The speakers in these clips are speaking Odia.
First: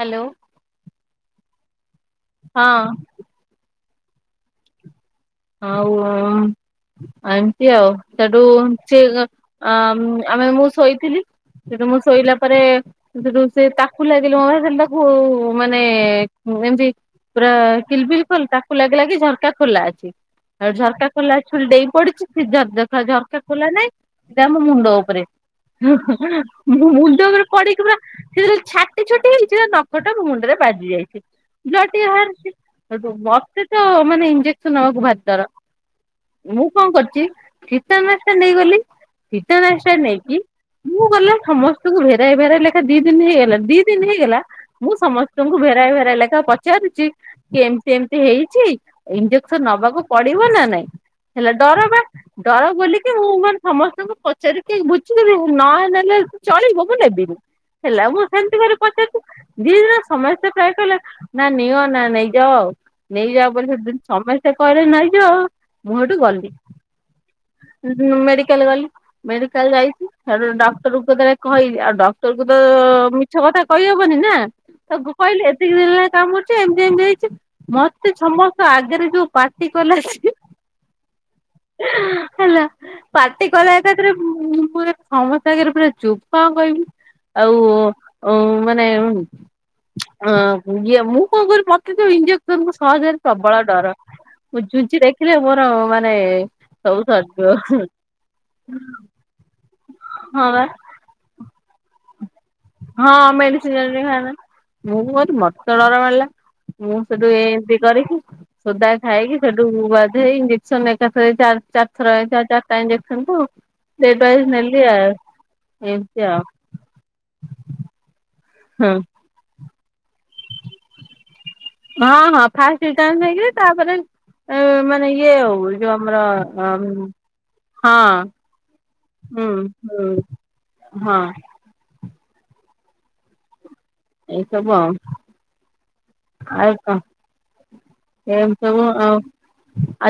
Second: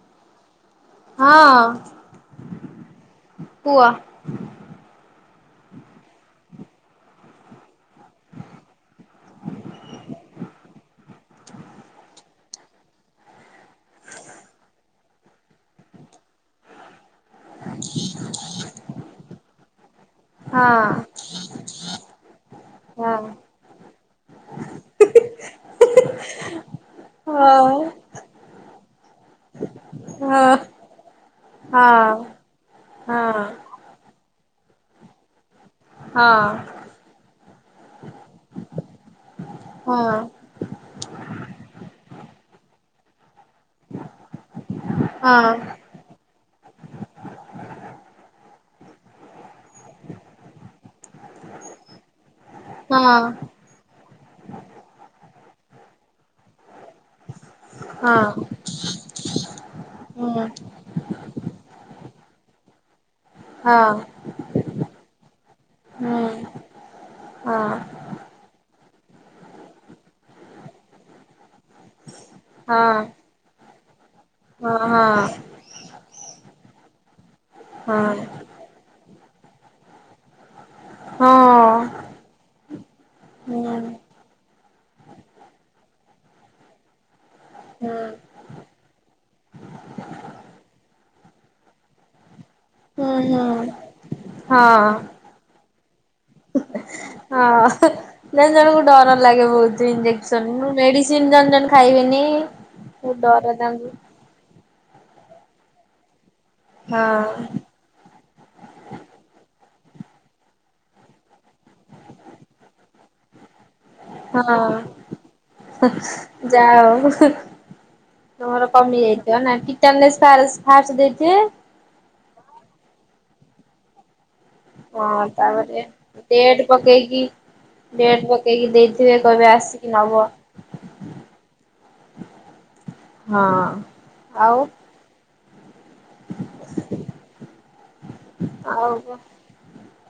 ହ୍ୟାଲୋ। ହଁ। ହଁ। କୁଅ। ଆଉ ଏମିତି ଆଉ ସେଠୁ ସେ ଅ, ଆମେ ମୁଁ ଶୋଇଥିଲି। ସେଠୁ ମୁଁ ଶୋଇଲା ପରେ ସେଠୁ ସେ ତାକୁ ଲାଗିଲି ମୋ ସେ ତାକୁ ମାନେ ଏମତି ପୁରା କିଲିବିଲ୍ ଖୋଲ ତାକୁ ଲାଗିଲା କି ଝରକା ଖୋଲା ଅଛି। ଆଉ ହଁ ଝର୍କା ଖୋଲାଅଛି ବୋଲି ଡେଇଁ ପଡ଼ିଛି ସେ ଝର ହଁ। ଝର୍କା କଲା ନାଇଁ। ସେଟା ଆମ ମୁଣ୍ଡ ଉପରେ ହୁଁ, ହୁଁ, ମୁଣ୍ଡ ଉପରେ ହଁ ପଡ଼ିକି ପୁରା ସେଯେ ଛାଟି ଛୁଟି ହେଇଚି ନଖଟ ହଁ ମୁଣ୍ଡରେ ବାଜି ଯାଇଚି ବ୍ଲଡ଼ଟି ହଁ ବାହାରିଚି ହେଟୁ ହଁ ମତେ ତ ମାନେ ଇଞ୍ଜେକ୍ସନ ନବାକୁ ଭାରି ଡର ହଁ। ହଁ ମୁଁ କଣ କରୁଚି ଟିଟାନାଷ୍ଟ ନେଇଗଲି ଟିଟାନାଷ୍ଟ ହଁ ନେଇକି ମୁଁ ଗଲା ସମସ୍ତଙ୍କୁ ଭେରାଇ ଭେରାଇ ଲେଖା ଦି ଦିନ ହେଇଗଲା ଦି ଦିନ ହେଇଗଲା। ମୁଁ ସମସ୍ତଙ୍କୁ ହଁ ଭେରାଇ ଭେରାଇ ଲାଗି ପଚାରୁଚି କି ଏମିତି ଏମିତି ହେଇଚି ଇଞ୍ଜେକ୍ସନ ନବାକୁ ପଡ଼ିବ ନା ନାଇଁ। ହେଲା ଡର ବା ଡର ବୋଲିକି ହଁ ମୁଁ ମାନେ ସମସ୍ତଙ୍କୁ ପଚାରିକି ବୁଝିଦେଲି ନ ନେଲେ ଚଳିବ ମୁଁ ନେବିନି। ହେଲା ମୁଁ ସେମିତି ଫେରେ ପଚାରୁଚି ଦି ଦିନ ହୁଁ ସମସ୍ତେ ପ୍ରାୟ କହିଲେ ନା ନିଅ ନା ନେଇଯାଅ ଆଉ। ନେଇଯାଅ ବୋଲି ହଁ ସେଠୁ ସମସ୍ତେ କହିଲେ ନେଇଁ ଯାଅ ମୁଁ ହୁଁ। ହଁ ହେଟୁ ହଁ ଗଲି। ହଁ ମେଡିକାଲ୍ ଗଲି ମେଡିକାଲ୍ ଯାଇଚି ହେଟୁ ଡକ୍ଟରଙ୍କୁ ଯେତେଳେ କହିଲି ଆଉ ଡକ୍ଟର ତୋରକୁ ତ ହଁ ମିଛ କଥା କହିହବନି ନା। ହଁ ହଁ ତାକୁ କହିଲି ଏତିକି ଦିନ ହେଲାଣି କାମୁଡ଼ିଚି ଏମିତି ଏମିତି ହେଇଚି ମତେ ହୁଁ। ହୁଁ ସମସ୍ତ ଆଗରେ ଯୋଉ ପାଟି କଲା ସେ ହଁ। ହେଲା ପାର୍ଟି କଲା ଏକାଥରେ ମୁଁ ସମସ୍ତ ଆଗରେ ପୁରା ଚୁପ୍ କଣ କହିବି। ଆଉ ଉମ ମାନେ ହ ଇଏ ମୁଁ କଣ କରିବି ମତେ ତ ଇଞ୍ଜେସନ ସହଯରେ ହୁଁ ହୁଁ ପ୍ରବଳ ଡର ହଁ ମୁଁ ଛୁଞ୍ଚି ହଁ। ଦେଖିଲେ ମୋର ମାନେ ସବୁ ହଁ ସରିଯିବ ହା ନା ଜଣଙ୍କୁ ଡର ଲାଗେ ବହୁତ। ହଁ ଇଞ୍ଜେକ୍ସନ ବା ମୁଁ ମେଡ଼ିସିନ୍ ଜନ୍ ଜନ୍ ଖାଇବେନି। ବହୁତ ହଁ ଡର ମେଡ଼ିସିନ୍ ତାଙ୍କୁ ଜଣେ ଜଣେ ଖାଇବେନି ମୁଁ କହିନି ମତେ ତ ଡର ଲାଗିଲା। ମୁଁ ହଁ ସେଠୁ ଏମିତି କରିକି ସୋଦା ଖାଇକି ସେଠୁ ବାଧ୍ୟ ହେଇ ଇଞ୍ଜେକ୍ସନ ଏକାଥରେ ଚାରି ଚାରିଥର ଚାରିଟା ଇଞ୍ଜେକ୍ସନ କୁ [inaudible] ଡେଟ୍ ହଁ ୱାଇଜ୍ ନେଲି ଆଉ ହୁ ଏମିତି ଆଉ ଯାହୋଉ। ହୁ ତମର ହଁ କମି ଯାଇଥିବ ନାକି। କ୍ୟାନେସ୍ ଫାରସ୍ ଫାଷ୍ଟ ଦେଇଦିଏ। ହଁ ହଁ ଫାଷ୍ଟ ଟିଟାନେସ୍ ନେଇକି ତାପରେ ଉ ମାନେ ହଁ ଇଏ ହଉ ତାପରେ ଯୋଉ ଆମର ଡେଟ୍ ଅମ୍ ପକେଇକି ଡେଟ୍ ପକେଇକି ଦେଇଥିବେ ହଁ କହିବେ ହୁଁ ଆସିକି ହୁଁ ନବ। ହଁ। ହଁ। ଏସବୁ ଆଉ। ଆଉ କଣ। ଏମତି ସବୁ ଆଉ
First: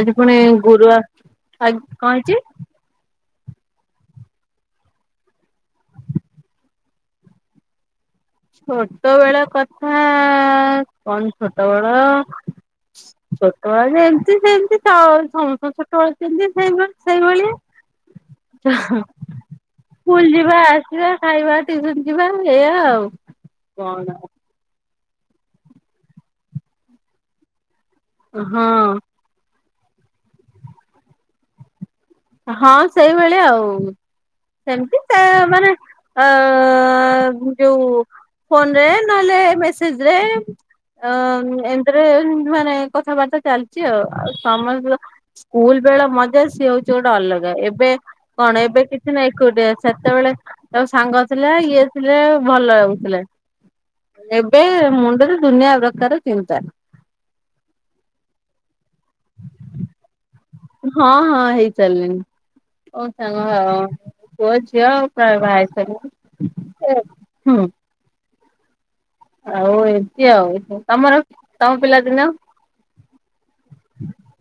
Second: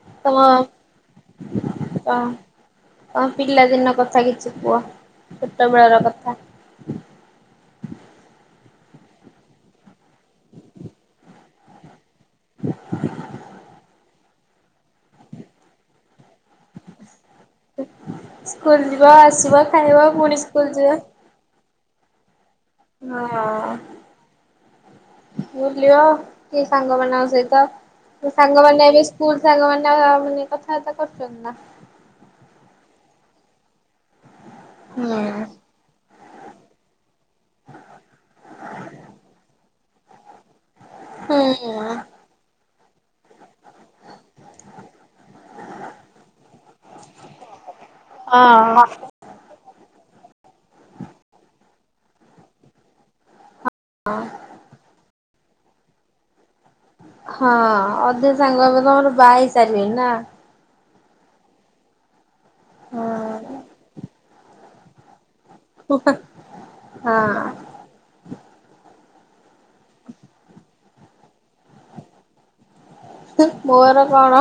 ଆଜି ତମ ପୁଣି ଗୁରୁବାର ଆଯି କଣ ହେଇଚି। ତମ ପିଲାଦିନ କଥା କିଛି କୁହ ଛୋଟବେଳର କଥା। ଛୋଟ ବେଳ କଥା କଣ ଛୋଟ ବେଳ ଛୋଟବେଳେ ଯେମିତି ସେମିତି ସମସ୍ତଙ୍କ ଛୋଟବେଳେ ଯେମିତି ସେଇଭଳି ସେଇଭଳିଆ ସ୍କୁଲ ହୁ ଯିବ ଆସିବ ଖାଇବ ସ୍କୁଲ ପୁଣି ଯିବା ସ୍କୁଲ ଯିବ। ଆସିବା ଖାଇବା ଟିଉସନ ଯିବା ଏଇଆ ଆଉ କଣ ବୁଲିବା କି ସାଙ୍ଗ ମାନଙ୍କ ସହିତ ସାଙ୍ଗମାନେ ଏବେ ହଁ ସ୍କୁଲ ସାଙ୍ଗମାନେ କଥାବାର୍ତ୍ତା କରୁଛନ୍ତି ନା? ହଁ ସେଇଭଳି ଆଉ ସେମିତି ସେ ହୁଁ ମାନେ ଅଁ ଯୋଉ ଫୋନରେ ନହେଲେ ମେସେଜ ରେ ଆଁ ହୁଁ ଏନ୍ତରେ ମାନେ କଥାବାର୍ତ୍ତା ଚାଲିଛି ଆଉ ଆଉ ସମସ୍ତ ସ୍କୁଲ ବେଳେ ମଜା ସିଏ ହଉ ଯୋଉଟା ଅଲଗା ଏବେ କଣ ଏବେ ହଁ। କିଛି ନା ଏକୁଟିଆ ସେତେବେଳେ ତାଉ ସାଙ୍ଗ ଥିଲା ଇଏ ଥିଲେ ଭଲ ଲାଗୁଥିଲେ ଏବେ ମୁଣ୍ଡରେ ଦୁନିଆ ପ୍ରକାର ଚିନ୍ତା। ହଁ ଅଧେ ସାଙ୍ଗ ଏବେ ତମର ବାହାହେଇ ସାରିବେନି ନା ହଁ ହଁ ହେଇସାରିଲେଣି ସାଙ୍ଗ ପୁଅ ଝିଅ ଆଉ [unintelligible] ହ ଭଏ ସ ହୁଁ ହଁ [unintelligible] ଆଉ ଏମତି ଆଉ। ତମର ତମ ପିଲାଦିନ? ମୋର କଣ?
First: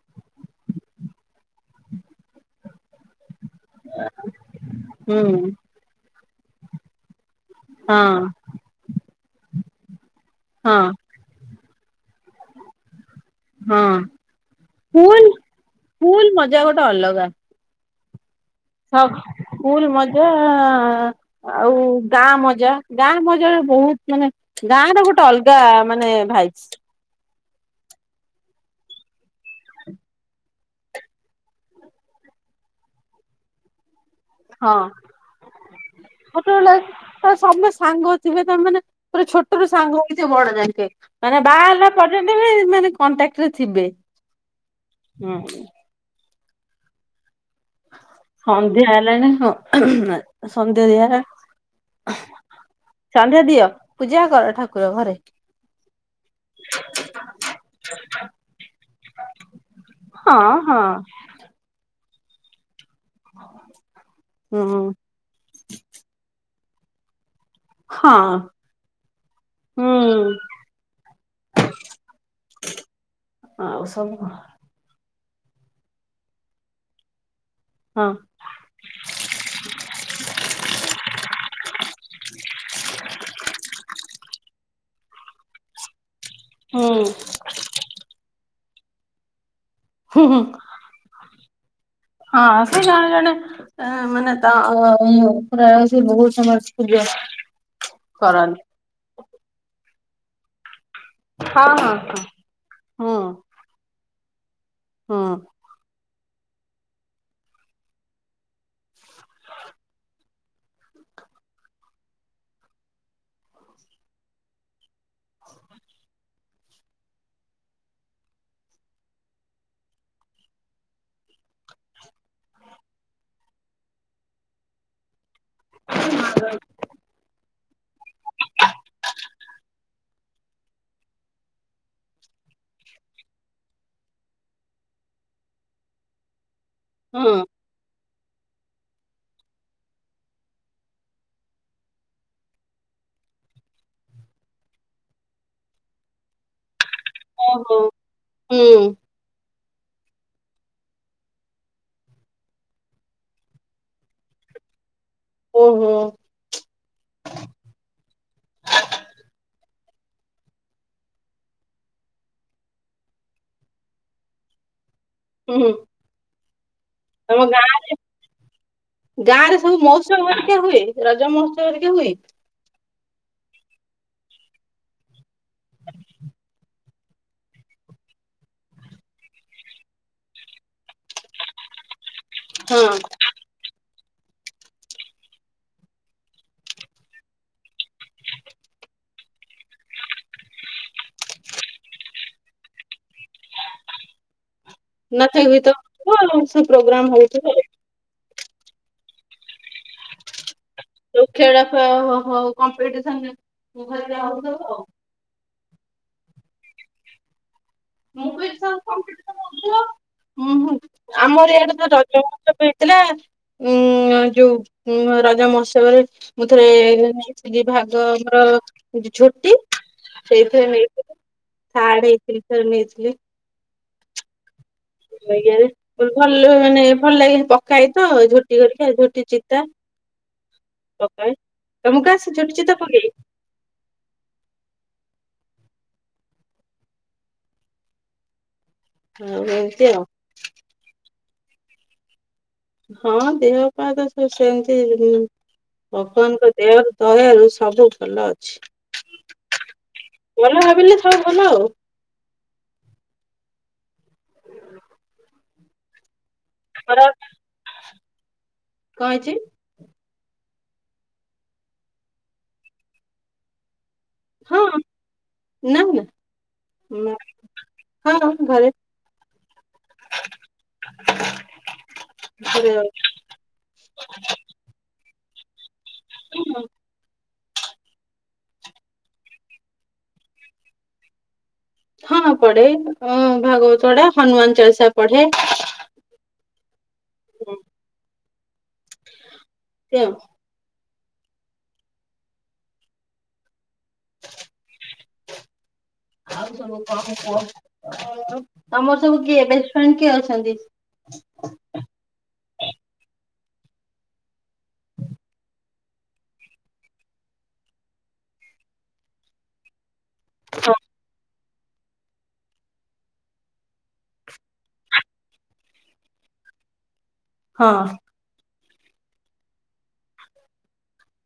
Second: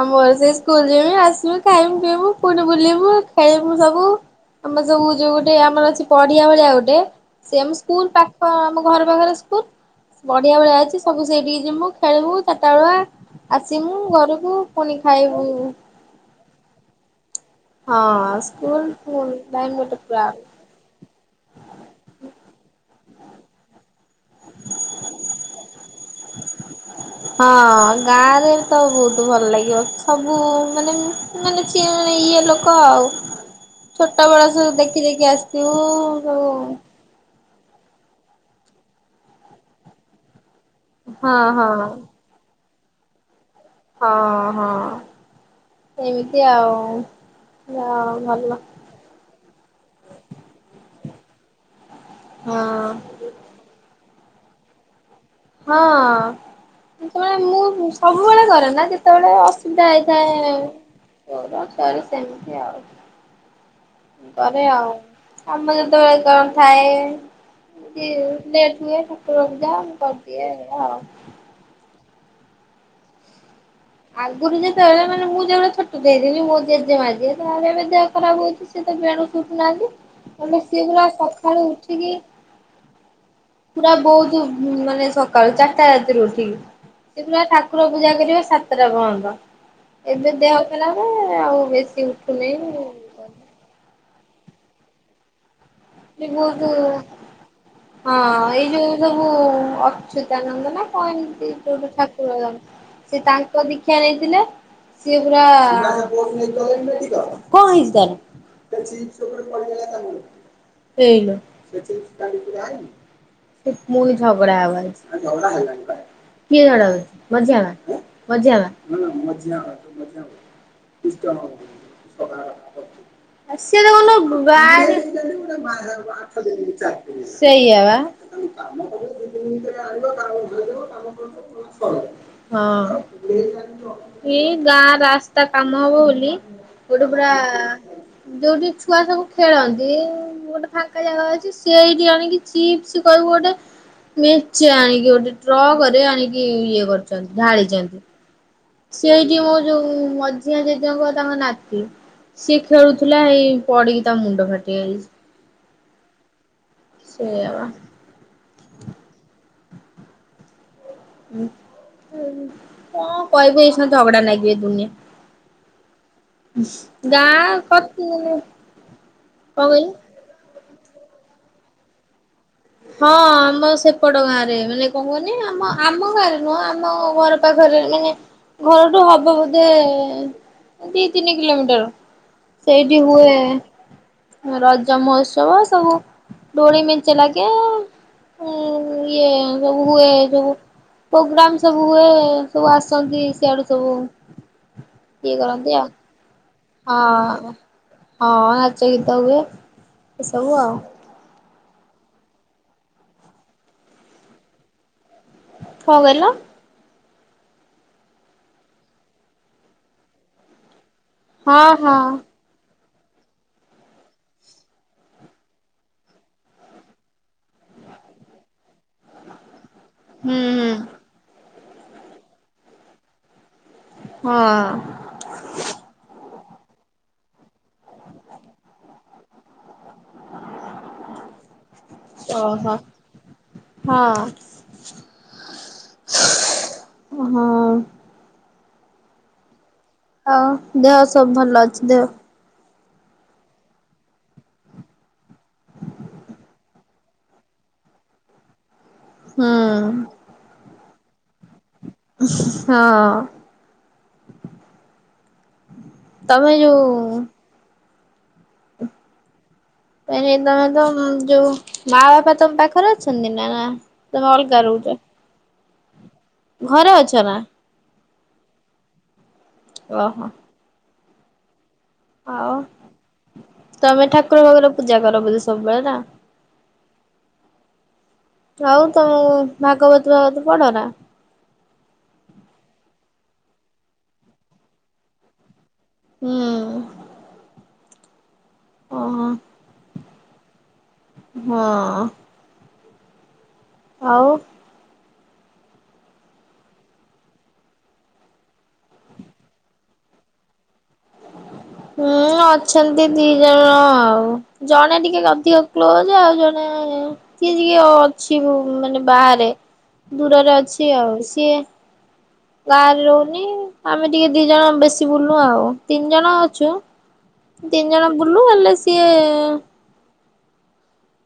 ଆମର ସେ ସ୍କୁଲ ଯିବି ଆସିବି ଖାଇମି ପିଇବୁ ପୁଣି ବୁଲିବୁ ଖେଳିବୁ ସବୁ। ଆମର ସବୁ ହୁଁ ଯୋଉ ଗୋଟେ ଆମର ଅଛି ପଡିଆ ଭଳିଆ ଗୋଟେ। ସିଏ ଆମ ହଁ ସ୍କୁଲ ପାଖ ଆମ ଘର ପାଖରେ ସ୍କୁଲ। ପଡ଼ିଆ ଭଳିଆ ହଁ ଅଛି ସବୁ ସେଇଠିକି ଜୀମୁଁ। ଖେଳିବୁ ଚାରିଟାବେଳୁଆ ହଁ ଆସିମୁଁ ଘରକୁ ପୁଣି ସ୍କୁଲ ଖାଇବୁ। ସ୍କୁଲ ମଜା ହଁ। ସ୍କୁଲ ସବ ଟାଇମ୍ ଫୁଲ୍ ଗୋଟେ ମଜା। ପୁରା ଆଉ ଗାଁ ମଜା ଗାଁ ମଜାରେ ବହୁତ ମାନେ ଗାଁ ର ଗୋଟେ ଅଲଗା ମାନେ [unintelligible] ଭାଇ। ହଁ। ଗାଁ ରେ ତ ବହୁତ ଭଲ ଲାଗିବ ସବୁ ମାନେ ମାନେ [unintelligible] ଇଏ ଲୋକ ଆଉ। ଛୋଟ ବେଳ ସବୁ ହଁ। ଦେଖି ଦେଖି ଆସିଥିବୁ ସବୁ। ସମେ ସାଙ୍ଗ ଥିବେ ତମେମାନେ ପୁରା ଛୋଟରୁ ସାଙ୍ଗ ହେଇଥିବେ ବଡ ଯାଏ। ହଁ ମାନେ ହଁ ବାହାହେଲା ପରେ ତେମେମାନେ କଣ୍ଟାକ୍ଟ। ହଁ ହଁ ଏମିତି ଆଉ। ଭଲ ସନ୍ଧ୍ୟା ହେଲାଣି ସନ୍ଧ୍ୟା ଦିଆ ହେଲା ହଁ। ସନ୍ଧ୍ୟା ଦିଅ ପୂଜା କର ଠାକୁର ଘରେ। ହଁ। ସେତେବେଳେ ମୁଁ ସବୁବେଳେ କରେ ନା ଯେତେବେଳେ ଅସୁବିଧା ହେଇଥାଏ। ହଁ ହଁ [unintelligible] ସରି ସେମିତି ଆଉ। କରେ ହୁଁ ଆଉ ଆମ ଯେତେବେଳେ କଣ ଥାଏ। ହଁ [unintelligible] ଲେଟ୍ ହୁଏ ଠାକୁର ପୂଜା ମୁଁ ହୁଁ କରିଦିଏ [unintelligible] ଆଉ। ଆଉ ସବୁ ଆଗୁରୁ ଯେତେବେଳେ ମାନେ ମୁଁ ଯେବେଳେ ଛୋଟ ଟା ହେଇଥିଲି। ମୋ ଜେଜେମା ଯିଏ। ତାର ଏବେ ହଁ ଦେହ ଖରାପ ହଉଛି ସେ ତ ବେଡରୁ ଉଟୁନାହାନ୍ତି। ନହେଲେ ସେ ପୁରା ସକାଳୁ ଉଠିକି [inaudible] ପୁରା ବହୁତ ମାନେ ସକାଳୁ ଚାରିଟା ରାତିରୁ ଠିକ୍ ହୁଁ ସେ ପୁରା ଠାକୁର ପୂଜା କରିବେ ସାତଟା ପର୍ଯ୍ୟନ୍ତ। ହୁଁ ଏବେ ହୁଁ ଦେହ ଖରାପେ ଆଉ ବେଶୀ ହଁ। ଉଠୁନି। ସେ ଜଣେ ଜଣେ ମାନେ [unintelligible] ତା ଇ। ଏ ବହୁତ ହଁ କରନ୍ତି। ଏଇ ଯୋଉ ସବୁ ଅଚ୍ୟୁତାନନ୍ଦ ନା କଣ ଏମିତି ହଁ ଯୋଉଟି ଠାକୁର ହଁ ସେ ତାଙ୍କ ଦୀକ୍ଷା ନେଇଥିଲେ। ସିଏ ହଁ ହୁଁ ପୁରା [unintelligible] ହେଇଲୋ ସେ ପୁଣି ଝଗଡ଼ା ଆବାଜ। ଆ ଜଉଡା ହୋଉ। କିଏ ଝଗଡ଼ା କରୁଚି ମଝିଆ ମା ମଝିଆ ମା? ଆ ସେ ଦେଖୁନ ବା [unintelligible] ସେଇଆବା। କାମ କଲେ ଦି ତିନରେ ଆଣିବ କାମ ଘରେବ କାମ କର। ହଁ। ଏଇ ଗାଁ ରାସ୍ତା କାମ ହବ ବୋଲି କୋଉଠି ପୁରା ହୁଁ ହୁଁ ଯୋଉଠି ଛୁଆ ସବୁ ଖେଳନ୍ତି। ଗୋଟେ ଫାଙ୍କା ଜାଗା ଅଛି। ସେଇଠି ଆଣିକି ଚିପ୍ସ କହିବୁ ଗୋଟେ ମେଞ୍ଚେ ଆଣିକି ଗୋଟେ ଟ୍ରକରେ ଆଣିକି ଇଏ କରି ଚନ୍ତି ଓହୋ ଢାଳିଛନ୍ତି ହୁଁ ସେଇଠି ମୁଁ ଯୋଉ ମଝିଆଁ ଜେଜେଙ୍କ ତାଙ୍କ ନାତି ସିଏ ଖେଳୁଥିଲା ଏଇ ପଡିକି ତା ମୁଣ୍ଡ ଫାଟିଗଲା। ଓହୋ। ସେଇଆବା କଣ କହିବୁ ଏସ ଝଗଡା ଲାଗିବେ ଦୁନିଆ। ହୁଁ। ହ ତମ ଗାଁରେ ଗାଁ ରେ ସବୁ କହିଲୁ ମଉସମ ଅଧିକା ହୁଏ? ରଜ ମହୋତ୍ସବ ଟିକେ ହୁଏ। ହଁ ଆମ ସେପଟ ଗାଁରେ ମାନେ କଣ କୁହନି ଆମ ଆମ ଗାଁରେ ନୁହଁ ଆମ୍ ଆମ ଘର ପାଖରେ ମାନେ ଘରଠୁ ହବ ବୋଧେ ଦି ତିନି କିଲୋମିଟର ହଁ ସେଇଠି ହୁଏ। ରଜ ମହୋତ୍ସବ ସବୁ ଦୋଳି ମେଞ୍ଚେ ଲାଗେ। ହୁଁ ଇଏ ସବୁ ହୁଏ ସବୁ। ପ୍ରୋଗ୍ରାମ ସବୁ ହୁଏ। ସବୁ ଆସନ୍ତି ସିଆଡୁ ସବୁ ଇଏ ନଥାଏ ହୁଏ କରନ୍ତି ତ ଆଉ। [unintelligible] ସବୁ ପ୍ରୋଗ୍ରାମ ହଁ ହଉଛି ହଁ ନାଚ ଗୀତ ହୁଏ ଏସବୁ ଆଉ। ଖେଳେ ହ କମ୍ପିସନ ଘ ହଉବ ଆଉ କଣ କହିଲ? ଆମର ହଁ ଇଆଡେ ତ ହଁ ରଜ ମହୋତ୍ସବ ହେଇଥିଲା। ଥିଲା ଉ ଯୋଉ ରଜ ମହୋତ୍ସବରେ ମୁଁ ଥରେ ନେଇଥିଲି ପାଗ ଆମର ଛୁଟି ହୁଁ ସେଇଥିରେ ହୁଁ ନେଇଥିଲି ଥାର୍ଡ ହେଇଥିଲି ଥରେ ନେଇଥିଲି। ହଁ। ଭଲ ମାନେ ଭଲ ଲାଗେ ପକା ହେ ତ ଝୋଟି କରିକି ଝୋଟି ଚିତା ପକାଏ। ତମକୁ ସେ ଝୁଟି ଓହୋ। ଚିତା ପକେଇ ହଁ ହଁ। ଆଉ ହୋଉ ହଉ ଦେହ ସବୁ ଭଲ ଅଛି ଦେହ ହଁ ଦେହ ପା ତ ସେ ସେମତି ଭଗବାନଙ୍କ ଦେହ ଦୟାରୁ ସବୁ ଭଲ ଅଛି। ହୁଁ। ହ ଭଲ ଆଉ। ହଁ। ତମେ ଖରା ଯୋଉ କଣ ହେଇଚି? ତ ତମେ ତ ଯୋଉ ମା ବାପା ତମ ପାଖରେ ଅଛନ୍ତି ନା ନା? ତମେ ଅଲଗା ହଁ ରହୁଛ? ନା ନା ଘରେ ଅଛ ନା ହଁଁ ଘରେ ଓହୋ। [inaudible] ହଉ ଘରେ ତମେ ଠାକୁର ଫାକୁର ପୂଜା କର ବୋଧେ ସବୁବେଳେ ନା ହୁଁ। ଆଉ ତମ ଭାଗବତ ଫାଗବତ ପଢ ନା? ହଁ ପଢେ ଭାଗବତ ପଢେ ହନୁମାନ ଚାଳିଶା ପଢେ। ହୁଁ [inaudible] ଓହୋ। ସେଓ [unintelligible] ହଁ। ଆଉ। ଆଉ ସବୁ କଣ କୁହ ତମର ସବୁ କିଏ ବେଷ୍ଟ ଫ୍ରେଣ୍ଡ କିଏ ଅଛନ୍ତି? ହଁ [inaudible] ହୁଁ ଅଛନ୍ତି ଦି ଜଣ ଆଉ ଜଣେ ଟିକେ ଅଧିକ କ୍ଲୋଜ୍ ଆଉ ଜଣେ କିଏ ଟିକେ ଅଛି ମାନେ ବାହାରେ ଦୂରରେ ଅଛି ଆଉ ସିଏ ଗାଁରେ ରହୁନି ଆମେ ଟିକେ ଦି ଜଣ ବେଶୀ ବୁଲୁ ଆଉ ତିନି ଜଣ ଅଛୁ ହଁ ତିନି ଜଣ ବୁଲୁ ହେଲେ ସିଏ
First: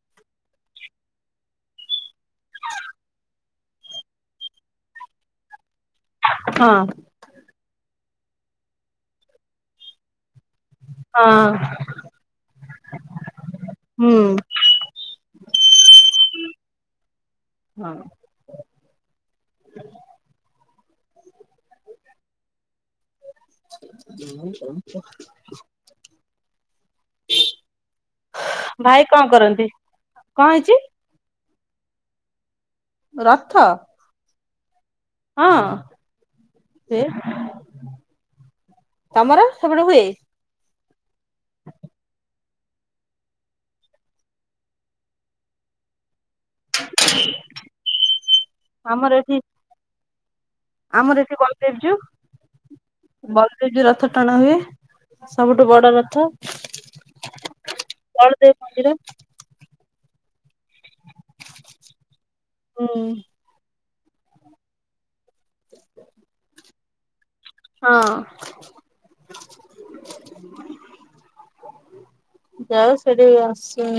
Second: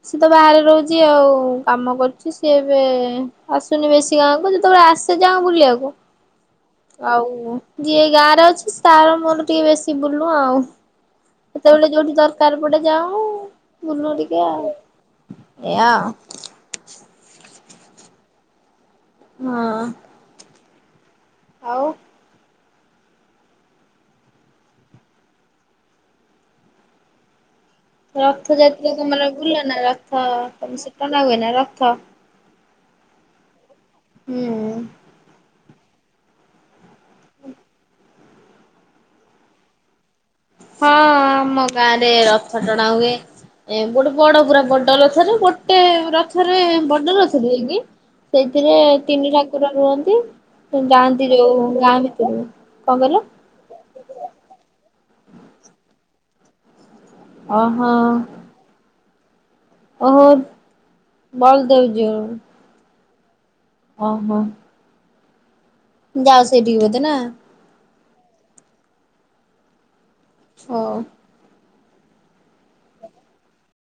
ସିଏ ତ ବାହାରେ ରହୁଛି ଆଉ କାମ କରୁଛି ସିଏ ଏବେ ଆସୁନି ବେଶୀ ଗାଁ କୁ ଯେତେବେଳେ ଆସେ ଯାଁଉ ବୁଲିବାକୁ ହଁ ଆଉ ଯିଏ ଗାାରେ ଅଛି ତାର ମୋର ଟିକେ ବେଶୀ ବୁଲୁ ଆଉ ହଁ। ସେତେବେଳେ ଯୋଉଠି ଦରକାର ପଟେ ଯାଉ ହୁଁ ବୁଲୁ ଟିକେ ଆଉ ଏୟା। ହଁ। ହଁ। ଆଉ। [inaudible] ରଥ ଯାତା ଭାଇ କଣ ତମର ବୁଲ କରନ୍ତି? ନା ରଥ କଣ ହେଇଛି? ତମେ ସେ ଟଣା ହୁଏ ନା ରଥ ରଥ? ହୁଁ। ହଁ ସେ ତମର [unintelligible] ସେପଟେ ହୁଏ? ହଁ ଆମ ଗାଁ ରେ ରଥ ଟଣା ହୁଏ। ଏ ଗୋଟେ ବଡ ପୁରା ବଡ ରଥରେ ଗୋଟେ ରଥ ରେ ବଡ ରଥ [unintelligible] ରଇକି ସେଇଥିରେ ଆମର ତିନି ଏଠି ଠାକୁର ରୁହନ୍ତି। ଆମର ଯାଆନ୍ତି ଏଠି ଯୋଉ ବଲଦେବ ଗାଁ ଯିଉ ଭିତରକୁ କଣ କହିଲ ବଲଦେବ ଯିଉ ରଥ ଟାଣା ହୁଏ। ସବୁଠୁ ବଡ ରଥ ଓହୋ ବଳଦେବ ମନ୍ଦିର। ଓହୋ ବଲଦେବ ଯିଉ। ହୁଁ। ହଁ ହଁ। ଯାାଉ ସେଠିକି ବୋଧେ ନା। ହଁ। ହଉ। ଯାଅ ସେଠି ଆସେ